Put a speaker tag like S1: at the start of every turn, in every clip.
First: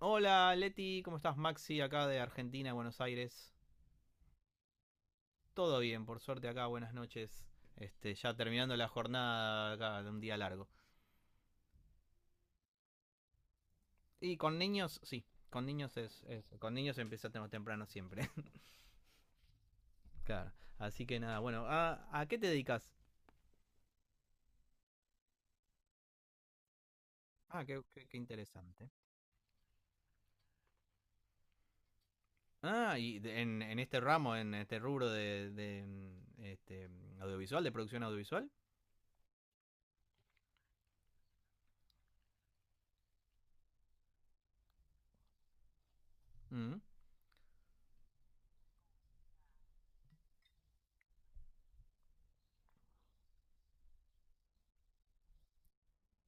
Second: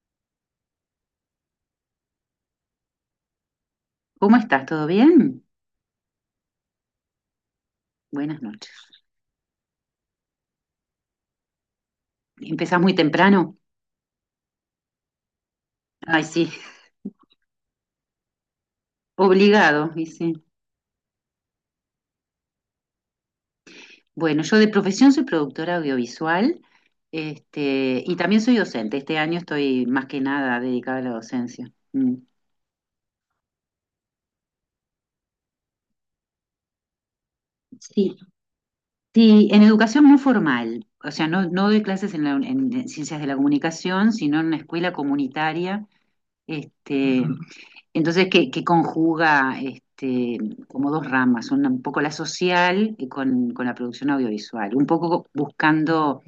S1: Hola Leti, ¿cómo estás? Maxi, acá de Argentina, Buenos Aires.
S2: ¿Cómo estás? ¿Todo bien?
S1: Todo bien, por suerte acá, buenas noches. Ya
S2: Buenas
S1: terminando la
S2: noches.
S1: jornada acá de un día largo.
S2: ¿Empezás muy temprano?
S1: Y con niños, sí, con niños
S2: Ay, sí,
S1: con niños empieza temprano siempre.
S2: obligado, y sí.
S1: Claro. Así que nada, bueno, ¿a qué te dedicas?
S2: Bueno, yo de profesión soy productora audiovisual,
S1: Ah, qué
S2: y también soy
S1: interesante.
S2: docente. Este año estoy más que nada dedicada a la docencia. Mm.
S1: Ah, y en este ramo, en este rubro de audiovisual, de producción
S2: Sí,
S1: audiovisual.
S2: sí, en educación no formal. O sea, no, no doy clases en, en ciencias de la comunicación, sino en una escuela comunitaria.
S1: Mm.
S2: este, Entonces, que conjuga, como dos ramas, una, un poco la social y con la producción audiovisual, un poco buscando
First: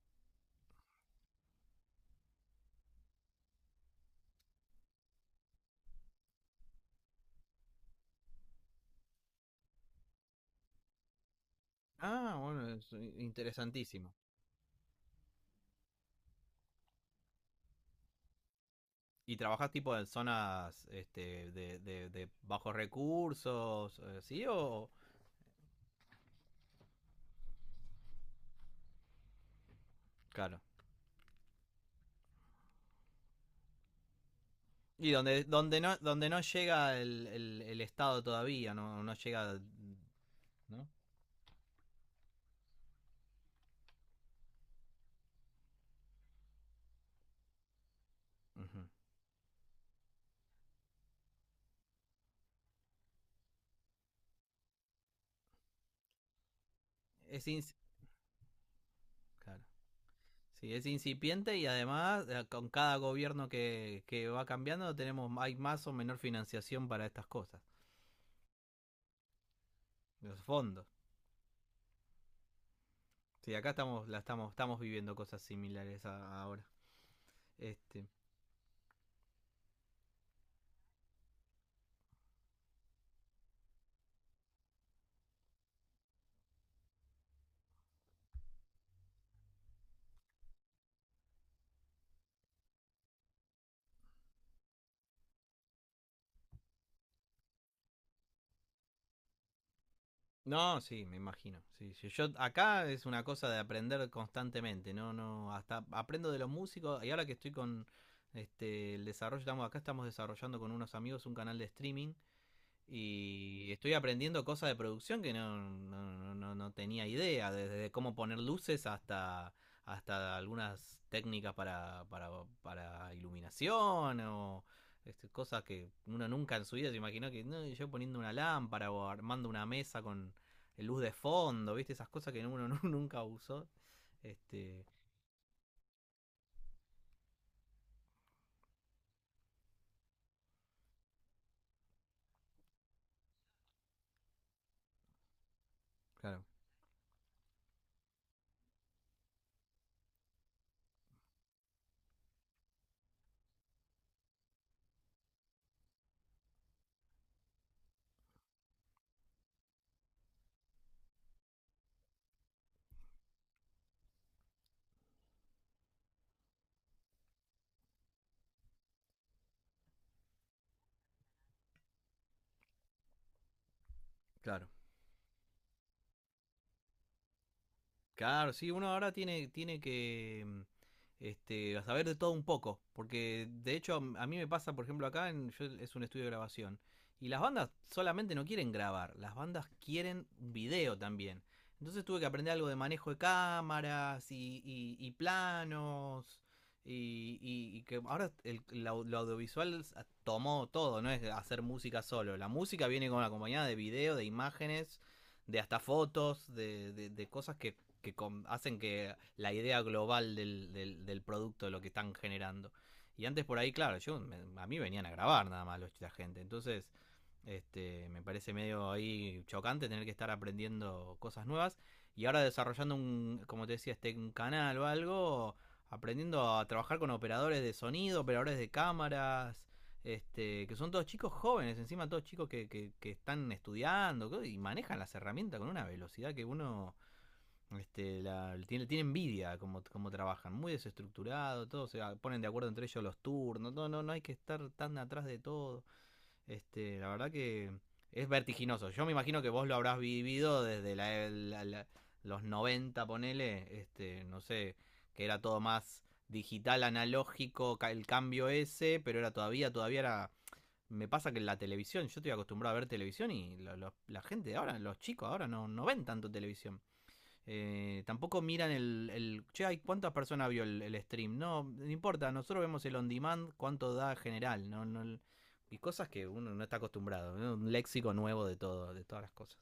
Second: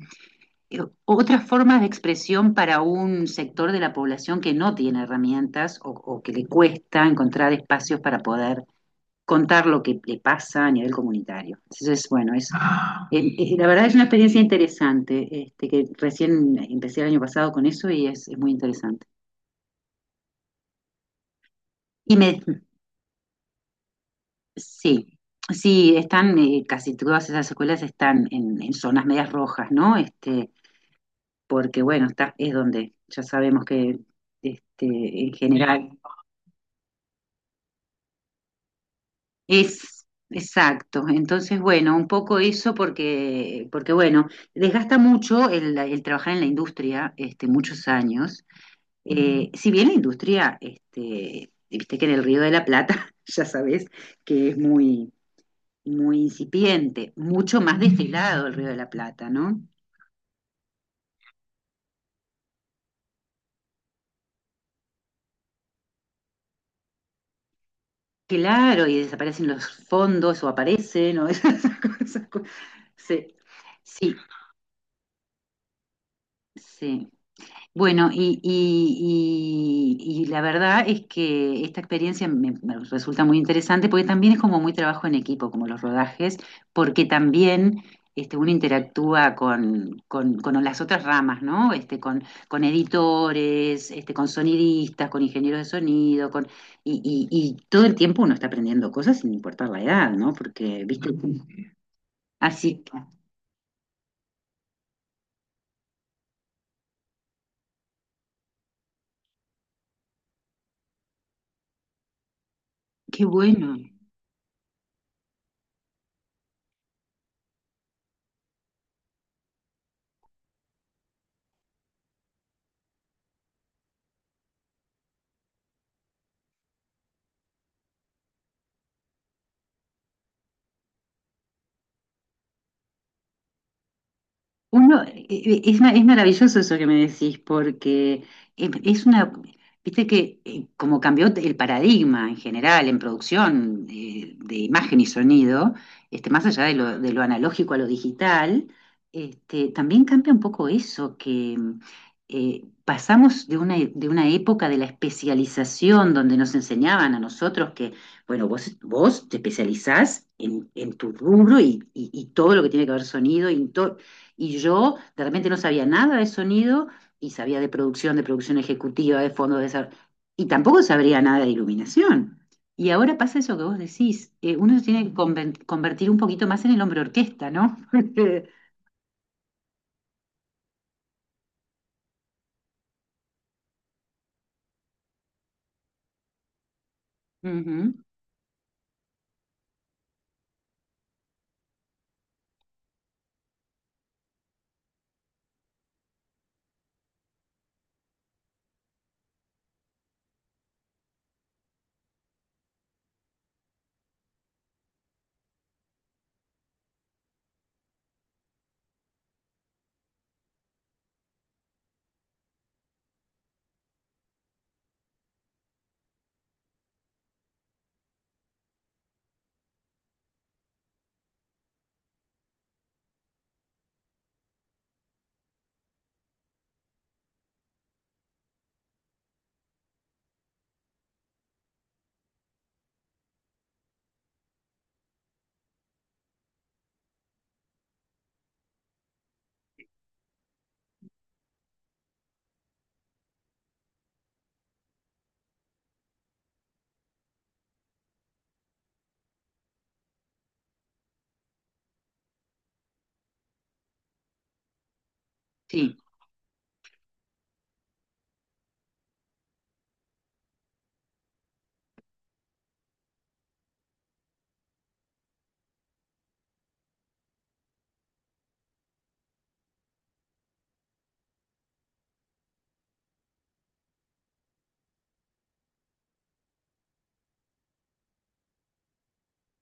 S2: otras formas de expresión para un sector de la población que no tiene herramientas o que le cuesta encontrar espacios para poder contar lo que le pasa a nivel comunitario. Entonces, bueno,
S1: Ah, bueno, es
S2: la verdad es una
S1: interesantísimo.
S2: experiencia interesante, que recién empecé el año pasado con eso y es muy interesante.
S1: ¿Y trabajas tipo en zonas
S2: Y
S1: de
S2: me
S1: bajos recursos, sí o
S2: Sí, sí, están, casi todas esas escuelas están en zonas medias rojas, ¿no?
S1: claro?
S2: Porque bueno, es donde ya sabemos que, este,
S1: Y
S2: en general,
S1: donde no llega el Estado todavía, no llega,
S2: es
S1: ¿no?
S2: exacto. Entonces, bueno, un poco eso porque bueno, desgasta mucho el trabajar en la industria, muchos años.
S1: Ujú.
S2: Si bien la industria, viste que en el Río de la Plata, ya sabes, que es muy muy incipiente,
S1: Es
S2: mucho
S1: ins-
S2: más destilado el Río de la Plata,
S1: claro.
S2: ¿no?
S1: Sí, es incipiente y además con cada gobierno que va cambiando tenemos hay más o menor financiación para estas cosas,
S2: Claro, y desaparecen los
S1: los
S2: fondos o
S1: fondos.
S2: aparecen, o esas cosas. Sí,
S1: Sí, acá estamos
S2: sí,
S1: la estamos estamos viviendo cosas similares ahora.
S2: sí.
S1: Este
S2: Bueno, y la verdad es que esta experiencia me resulta muy interesante porque también es como muy trabajo en equipo, como los rodajes, porque también, uno interactúa con las otras ramas, ¿no? Con editores, con sonidistas, con ingenieros de sonido, y todo el tiempo uno está aprendiendo cosas sin importar la edad, ¿no?
S1: No,
S2: Porque,
S1: sí,
S2: viste,
S1: me imagino. Sí, sí. Yo
S2: así,
S1: acá es una cosa de aprender constantemente, no, no, hasta aprendo de los músicos y ahora que estoy con el desarrollo, estamos desarrollando con unos amigos un canal de streaming
S2: qué
S1: y
S2: bueno.
S1: estoy aprendiendo cosas de producción que no tenía idea, desde cómo poner luces hasta, hasta algunas técnicas para iluminación o cosas que uno nunca en su vida se imaginó que no, yo poniendo una lámpara o armando una mesa con luz de fondo, ¿viste? Esas cosas que uno nunca usó. Este,
S2: Uno, es maravilloso eso que me decís, porque, es una, viste que, como cambió el paradigma en general en producción, de imagen y sonido,
S1: claro,
S2: más allá de lo analógico a lo digital, también cambia un poco eso, que, pasamos de una época de la especialización donde nos enseñaban a nosotros que, bueno, vos te especializás en tu rubro y, y todo lo que tiene que ver sonido y todo, y yo de repente no sabía nada de sonido y sabía de producción ejecutiva, de fondos de desarrollo, y tampoco sabría nada de iluminación. Y ahora pasa eso que vos decís,
S1: claro.
S2: uno se tiene que convertir un poquito más en el hombre orquesta, ¿no? Porque,
S1: Claro, sí, uno ahora tiene que saber de todo un poco, porque de hecho mí me pasa, por ejemplo, acá es un estudio de grabación, y las bandas
S2: ujú,
S1: solamente no quieren grabar, las bandas quieren un video también. Entonces tuve que aprender algo de manejo de cámaras y planos, y que ahora lo audiovisual tomó todo, no es hacer música solo, la música viene con acompañada de video, de imágenes, de hasta fotos, de cosas que con, hacen que la idea global del producto, de lo que están generando. Y antes por ahí, claro, a mí venían a grabar nada más los, la gente. Entonces, me parece medio ahí chocante tener que estar aprendiendo cosas nuevas. Y ahora desarrollando un, como te decía, un canal o algo, aprendiendo a trabajar con operadores de sonido, operadores de cámaras, que son todos chicos jóvenes, encima todos chicos que están estudiando y manejan las herramientas con una velocidad que uno tiene envidia como, como trabajan, muy desestructurado, todos se ponen de acuerdo entre ellos los turnos, no, no, no hay que estar tan atrás de todo. La verdad que es vertiginoso. Yo me imagino que vos lo habrás vivido desde los 90 ponele, no sé, que era todo
S2: sí,
S1: más digital, analógico, el cambio ese, pero era todavía, todavía era... Me pasa que la televisión, yo estoy acostumbrado a ver televisión y la gente de ahora, los chicos ahora no, no ven tanto televisión. Tampoco miran el, el. Che, ay, ¿cuántas personas vio el stream? No, no importa, nosotros vemos el on demand, cuánto da general. No, no, y cosas que uno no está acostumbrado, ¿no? Un léxico nuevo de todo, de todas las cosas.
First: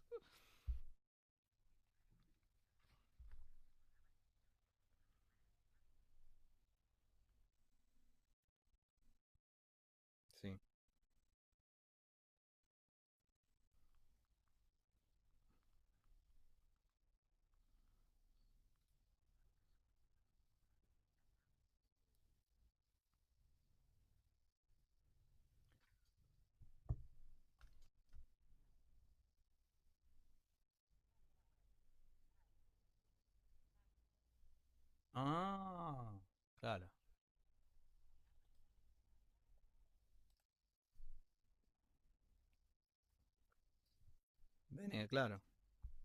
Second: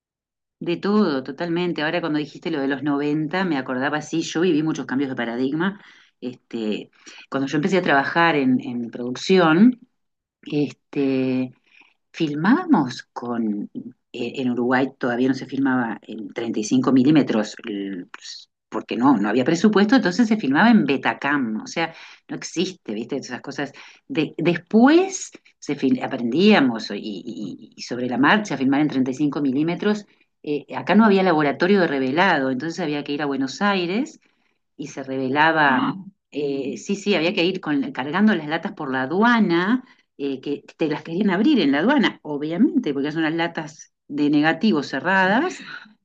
S2: de todo, totalmente. Ahora cuando dijiste lo de los 90 me acordaba, sí, yo viví muchos cambios de paradigma. Este, cuando yo empecé a trabajar en producción,
S1: Sí.
S2: este, filmábamos con, en Uruguay todavía no se filmaba en 35 milímetros. Pues, porque no, no había presupuesto, entonces se filmaba en Betacam, o sea, no existe, ¿viste? Esas cosas. Después aprendíamos, y, y sobre la marcha, a filmar en 35 milímetros. Acá no había laboratorio de revelado, entonces había que ir a Buenos Aires y se revelaba.
S1: Ah, claro.
S2: Sí, sí, había que ir cargando las latas por la aduana, que te las querían abrir en la aduana, obviamente, porque son las latas de negativo
S1: Ven, claro.
S2: cerradas,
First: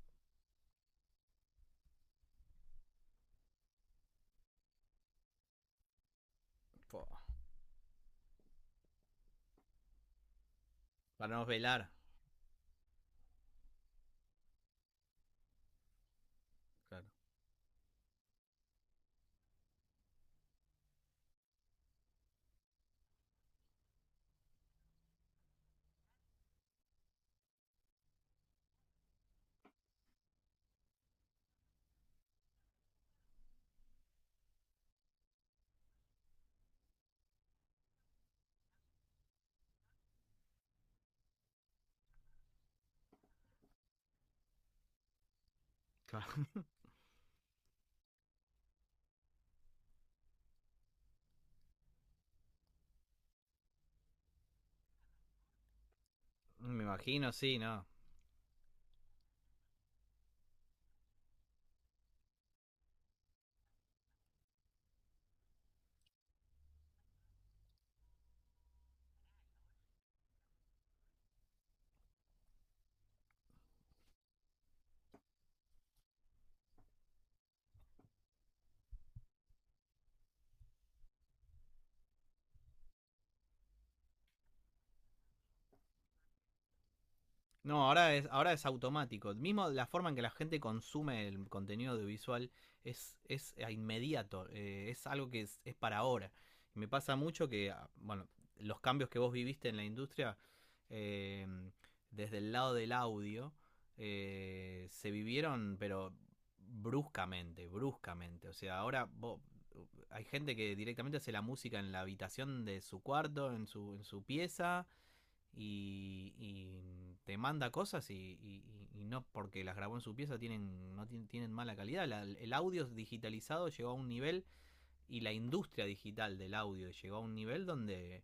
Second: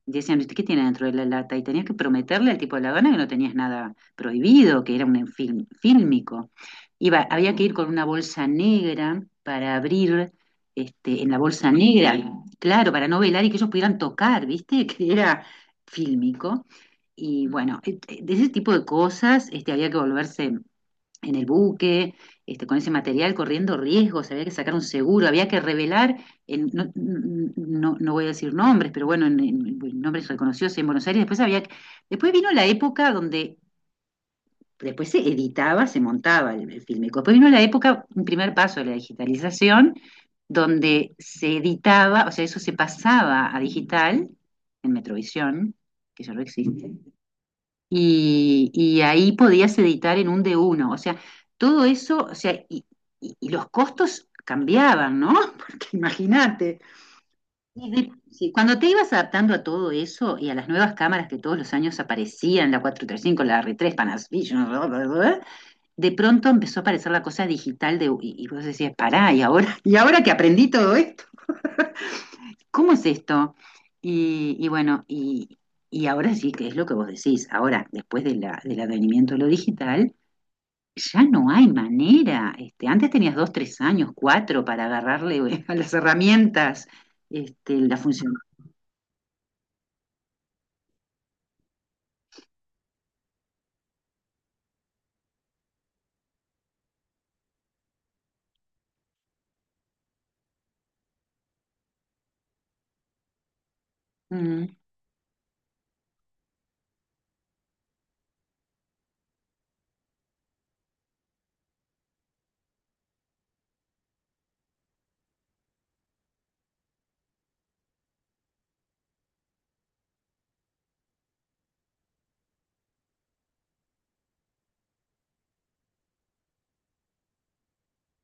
S2: y decían, ¿qué tiene dentro de la lata? Y tenías que prometerle al tipo de la gana que no tenías nada prohibido, que era un film, fílmico. Iba, había que ir con una bolsa negra para abrir, en
S1: Para
S2: la
S1: no
S2: bolsa
S1: velar.
S2: negra, claro, para no velar y que ellos pudieran tocar, ¿viste? Que era fílmico.
S1: Claro.
S2: Y bueno, de ese tipo de cosas, había que volverse en el buque, con ese material, corriendo riesgos, había que sacar un seguro, había que revelar, no, no, no voy a decir nombres, pero bueno, en, nombres reconocidos en Buenos Aires, después había, después vino la época donde, después se editaba, se montaba el filme. Después vino la época, un primer paso de la digitalización, donde se editaba, o sea, eso se pasaba a digital, en Metrovisión, que
S1: Claro.
S2: ya no existe, y ahí podías editar en un de uno. O sea, todo eso, o sea, y, y los costos cambiaban, ¿no? Porque imagínate.
S1: Me imagino, sí, no.
S2: Y sí, cuando te ibas adaptando a todo eso y a las nuevas cámaras que todos los años aparecían, la cuatro tres cinco, la r tres Panasonic, bla, bla, bla, de pronto empezó a aparecer la cosa digital, de, y vos decías, pará, ¿y ahora? ¿Y ahora que aprendí todo esto? ¿Cómo es esto? Y bueno, y ahora sí que es lo que vos decís, ahora, después de del advenimiento de lo digital, ya no hay manera. Antes tenías dos, tres años, cuatro para agarrarle, a las herramientas,
S1: No,
S2: la función.
S1: ahora es automático. Mismo la forma en que la gente consume el contenido audiovisual es inmediato, es algo es para ahora. Y me pasa mucho que, ah, bueno, los cambios que vos viviste en la industria, eh, desde el lado del audio,
S2: Mm.
S1: se vivieron, pero bruscamente, bruscamente. O sea, ahora hay gente que directamente hace la música en la habitación de su cuarto, en su pieza y te manda cosas y no porque las grabó en su pieza tienen, no tienen, tienen mala calidad. El audio digitalizado llegó a un nivel y la industria digital del audio llegó a un nivel donde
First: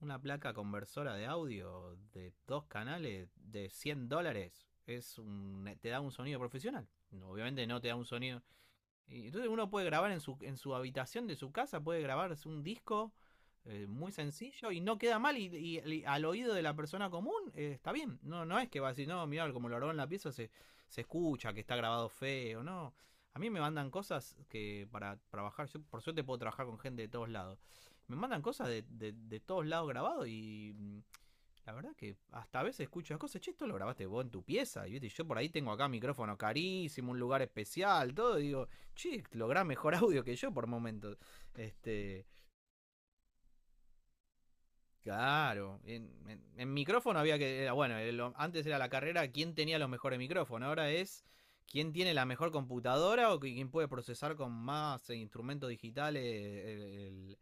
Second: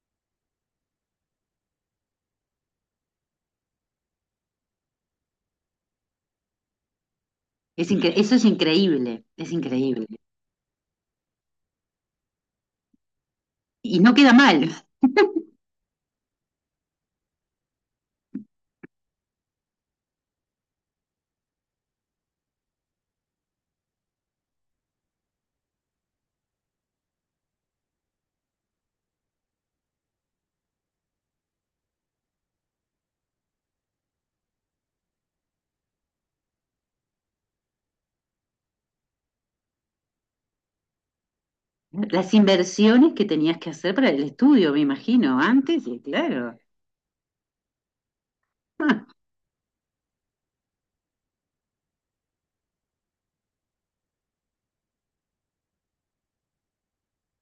S1: una placa conversora de audio de dos canales de 100 dólares es un, te da un sonido profesional. No, obviamente no te da un
S2: Eso
S1: sonido
S2: es increíble,
S1: y entonces
S2: es
S1: uno puede
S2: increíble.
S1: grabar en su habitación de su casa, puede grabarse un disco
S2: Y
S1: muy
S2: no queda
S1: sencillo
S2: mal.
S1: y no queda mal y al oído de la persona común está bien. No, no es que va a decir, no, mirá, como lo grabó en la pieza se escucha, que está grabado feo, no. A mí me mandan cosas que para trabajar, yo por suerte puedo trabajar con gente de todos lados. Me mandan cosas de todos lados grabado y mm, la verdad que hasta a veces escucho las cosas, che, esto lo grabaste vos en tu pieza. Y viste, yo por ahí tengo acá micrófono carísimo, un lugar especial, todo, y digo, che, lográs mejor audio que yo por momentos. Este,
S2: Las inversiones que tenías que hacer para el estudio, me imagino,
S1: claro,
S2: antes, y claro.
S1: en micrófono había que, bueno, antes era la carrera quién tenía los mejores micrófonos, ahora es quién tiene la mejor computadora o quién puede procesar con más instrumentos digitales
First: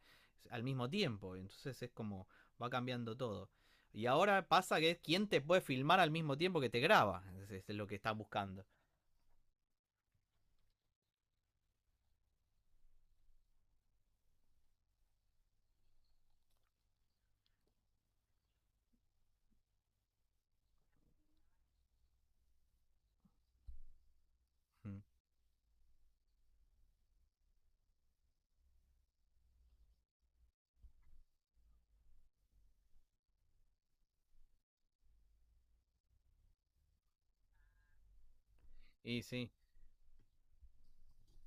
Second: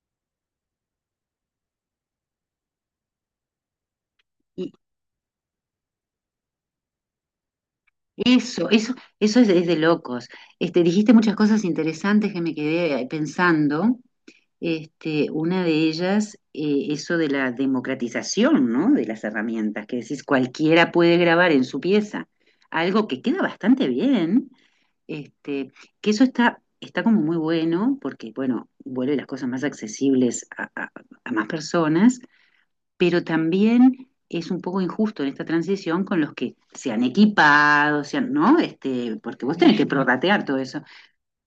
S1: al mismo tiempo. Entonces es como, va cambiando todo. Y ahora pasa que es quién te puede filmar al mismo tiempo que te graba, es lo que están buscando.
S2: Eso, eso, eso es de locos. Dijiste muchas cosas interesantes que me quedé, pensando. Una de ellas, eso de la democratización, ¿no? De las herramientas, que decís, cualquiera puede grabar en su pieza. Algo que queda bastante bien.
S1: Mm.
S2: Este, que eso está, está como muy bueno, porque, bueno, vuelve las cosas más accesibles a, a más personas, pero también es un poco injusto en esta transición con los que se han equipado, ¿no?
S1: Y
S2: Porque
S1: sí,
S2: vos tenés que prorratear todo eso.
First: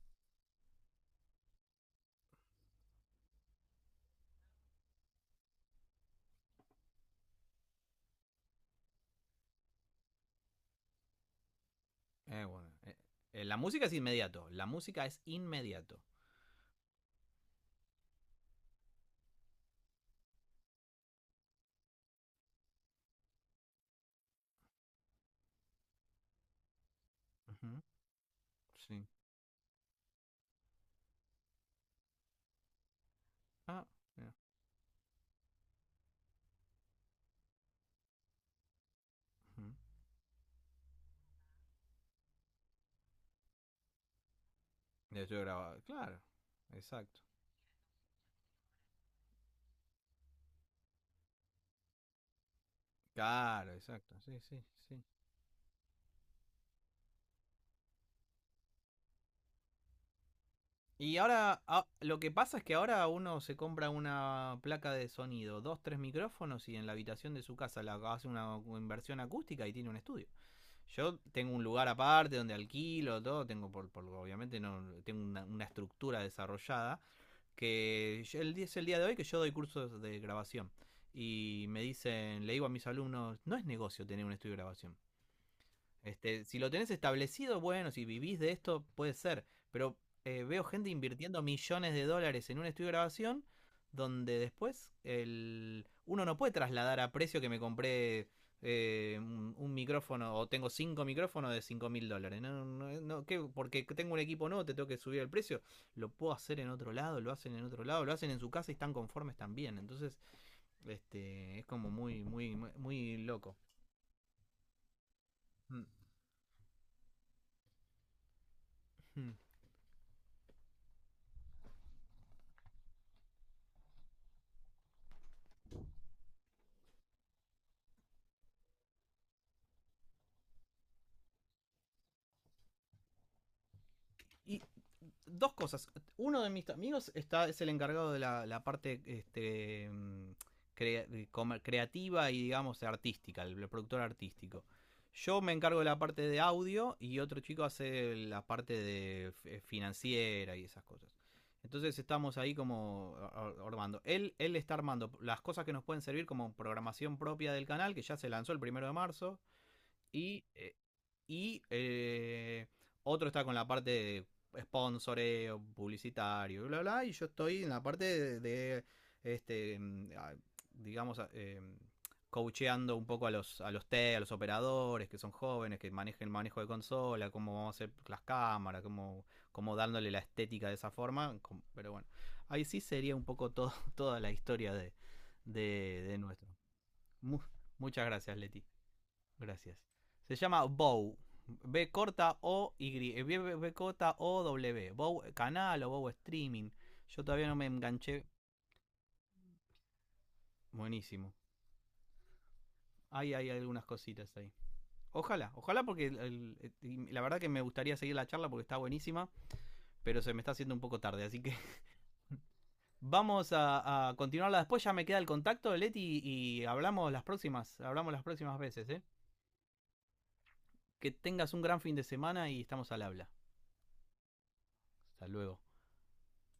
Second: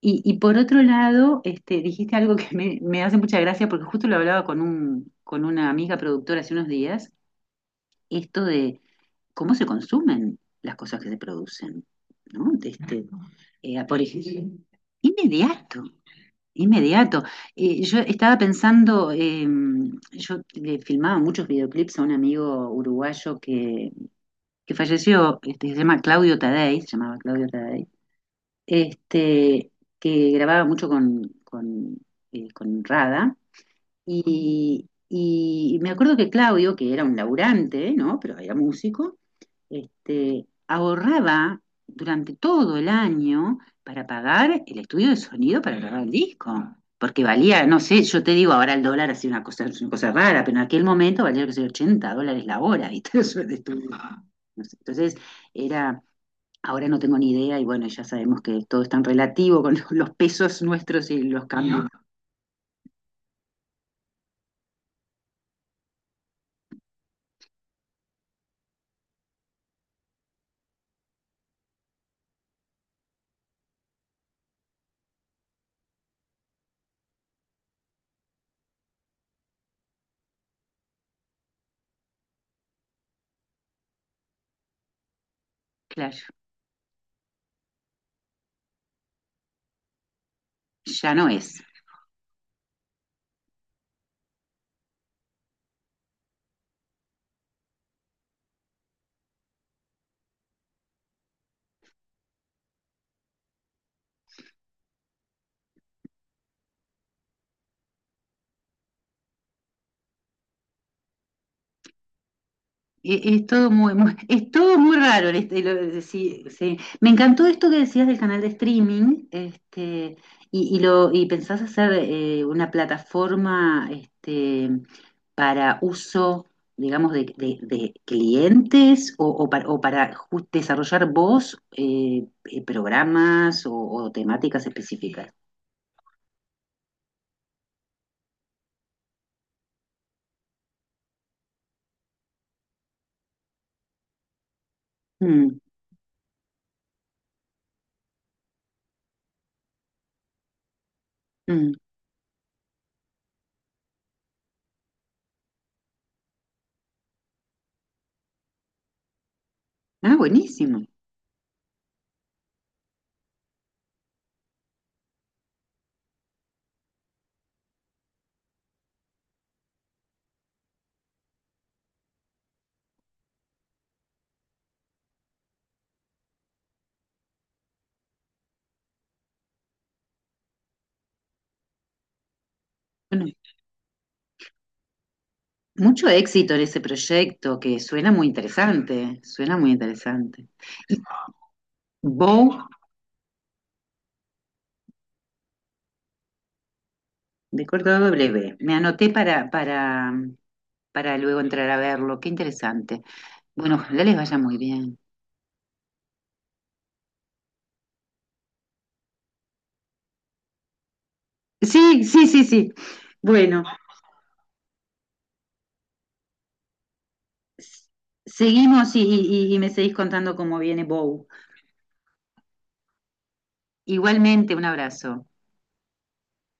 S2: Y por otro lado, dijiste algo que me hace mucha gracia, porque justo lo hablaba con un, con una amiga productora hace unos días, esto de cómo se consumen las cosas que se producen, ¿no?
S1: bueno, la música es
S2: Por
S1: inmediato,
S2: ejemplo,
S1: la música es
S2: inmediato.
S1: inmediato.
S2: Inmediato. Yo estaba pensando, yo le filmaba muchos videoclips a un amigo uruguayo que, falleció, se llama Claudio Tadei, se llamaba Claudio
S1: Ujú,
S2: Tadei,
S1: sí.
S2: este, que grababa mucho con, con Rada.
S1: Ah, mira.
S2: Y me acuerdo que Claudio, que era un laburante, ¿no? Pero era músico,
S1: Ujú.
S2: ahorraba durante todo el año para pagar el estudio de
S1: Ya yo
S2: sonido para
S1: grababa.
S2: grabar el
S1: Claro,
S2: disco.
S1: exacto.
S2: Porque valía, no sé, yo te digo, ahora el dólar ha sido una cosa rara, pero en aquel momento valía, que sé, $80 la hora, ¿viste? Eso de
S1: Claro,
S2: estudio.
S1: exacto. Sí, sí,
S2: No sé.
S1: sí.
S2: Entonces, era, ahora no tengo ni idea, y bueno, ya sabemos que todo es tan relativo con los pesos nuestros
S1: Y
S2: y los
S1: ahora, ah,
S2: cambios.
S1: lo que pasa es que ahora uno se compra una placa de sonido, dos, tres micrófonos y en la habitación de su casa la hace una inversión acústica y tiene un estudio. Yo tengo un lugar aparte donde alquilo, todo, tengo obviamente no tengo una estructura desarrollada, que es el día de hoy que yo doy cursos de grabación. Y me dicen, le digo a mis alumnos, no es negocio tener un estudio de grabación.
S2: Claro,
S1: Si lo tenés establecido, bueno, si vivís de esto, puede ser. Pero veo gente
S2: ya no
S1: invirtiendo
S2: es.
S1: millones de dólares en un estudio de grabación donde después el... uno no puede trasladar a precio que me compré un micrófono o tengo cinco micrófonos de 5.000 dólares. No, no, no, ¿qué? Porque tengo un equipo nuevo, te tengo que subir el precio. Lo puedo hacer en otro lado, lo hacen en otro lado, lo hacen en su casa y están conformes también. Entonces, es como muy, muy, muy, muy loco.
S2: Todo muy, es todo muy raro.
S1: Mm,
S2: Sí, sí. Me encantó esto que decías del canal de streaming,
S1: mm.
S2: y lo, y pensás hacer, una plataforma, para uso, digamos, de, de clientes, o para desarrollar vos, programas o
S1: Y
S2: temáticas específicas.
S1: dos cosas. Uno de mis amigos está, es el encargado de la parte cre- creativa y, digamos, artística, el productor artístico. Yo me
S2: Mm,
S1: encargo de la parte de audio y otro chico hace la parte de financiera y esas cosas.
S2: mm.
S1: Entonces estamos ahí como armando. Él está armando las cosas que nos pueden servir como programación propia del canal, que ya se lanzó el primero de marzo
S2: Ah,
S1: y, eh,
S2: buenísimo.
S1: y otro está con la parte de sponsoreo, publicitario, bla, bla, y yo estoy en la parte este, digamos, coacheando un poco a los, a los operadores que son jóvenes, que manejen el manejo de consola, cómo vamos a hacer las cámaras, cómo, cómo dándole la estética de esa forma. Pero bueno, ahí sí sería un
S2: Bueno,
S1: poco todo, toda la historia
S2: mucho
S1: de nuestro.
S2: éxito en ese proyecto que
S1: Muchas
S2: suena muy
S1: gracias, Leti.
S2: interesante, suena muy
S1: Gracias. Se
S2: interesante.
S1: llama Bow. B corta
S2: Bow
S1: O Y. B corta O W. Bow canal o Bow streaming. Yo todavía no
S2: de
S1: me
S2: corta
S1: enganché.
S2: W. Me anoté para
S1: Buenísimo.
S2: luego entrar a verlo. Qué interesante.
S1: Ahí hay
S2: Bueno,
S1: algunas
S2: ojalá les
S1: cositas
S2: vaya
S1: ahí.
S2: muy bien.
S1: Ojalá, ojalá porque la verdad que me gustaría seguir la charla porque está buenísima, pero se me está haciendo un poco tarde, así que
S2: Sí, sí, sí, sí.
S1: vamos
S2: Bueno,
S1: a continuarla después. Ya me queda el contacto de Leti y
S2: s-
S1: hablamos las próximas veces,
S2: seguimos,
S1: ¿eh?
S2: y, y me seguís contando cómo viene
S1: Que
S2: Bow.
S1: tengas un gran fin de semana y estamos al habla.
S2: Igualmente, un abrazo.
S1: Hasta luego.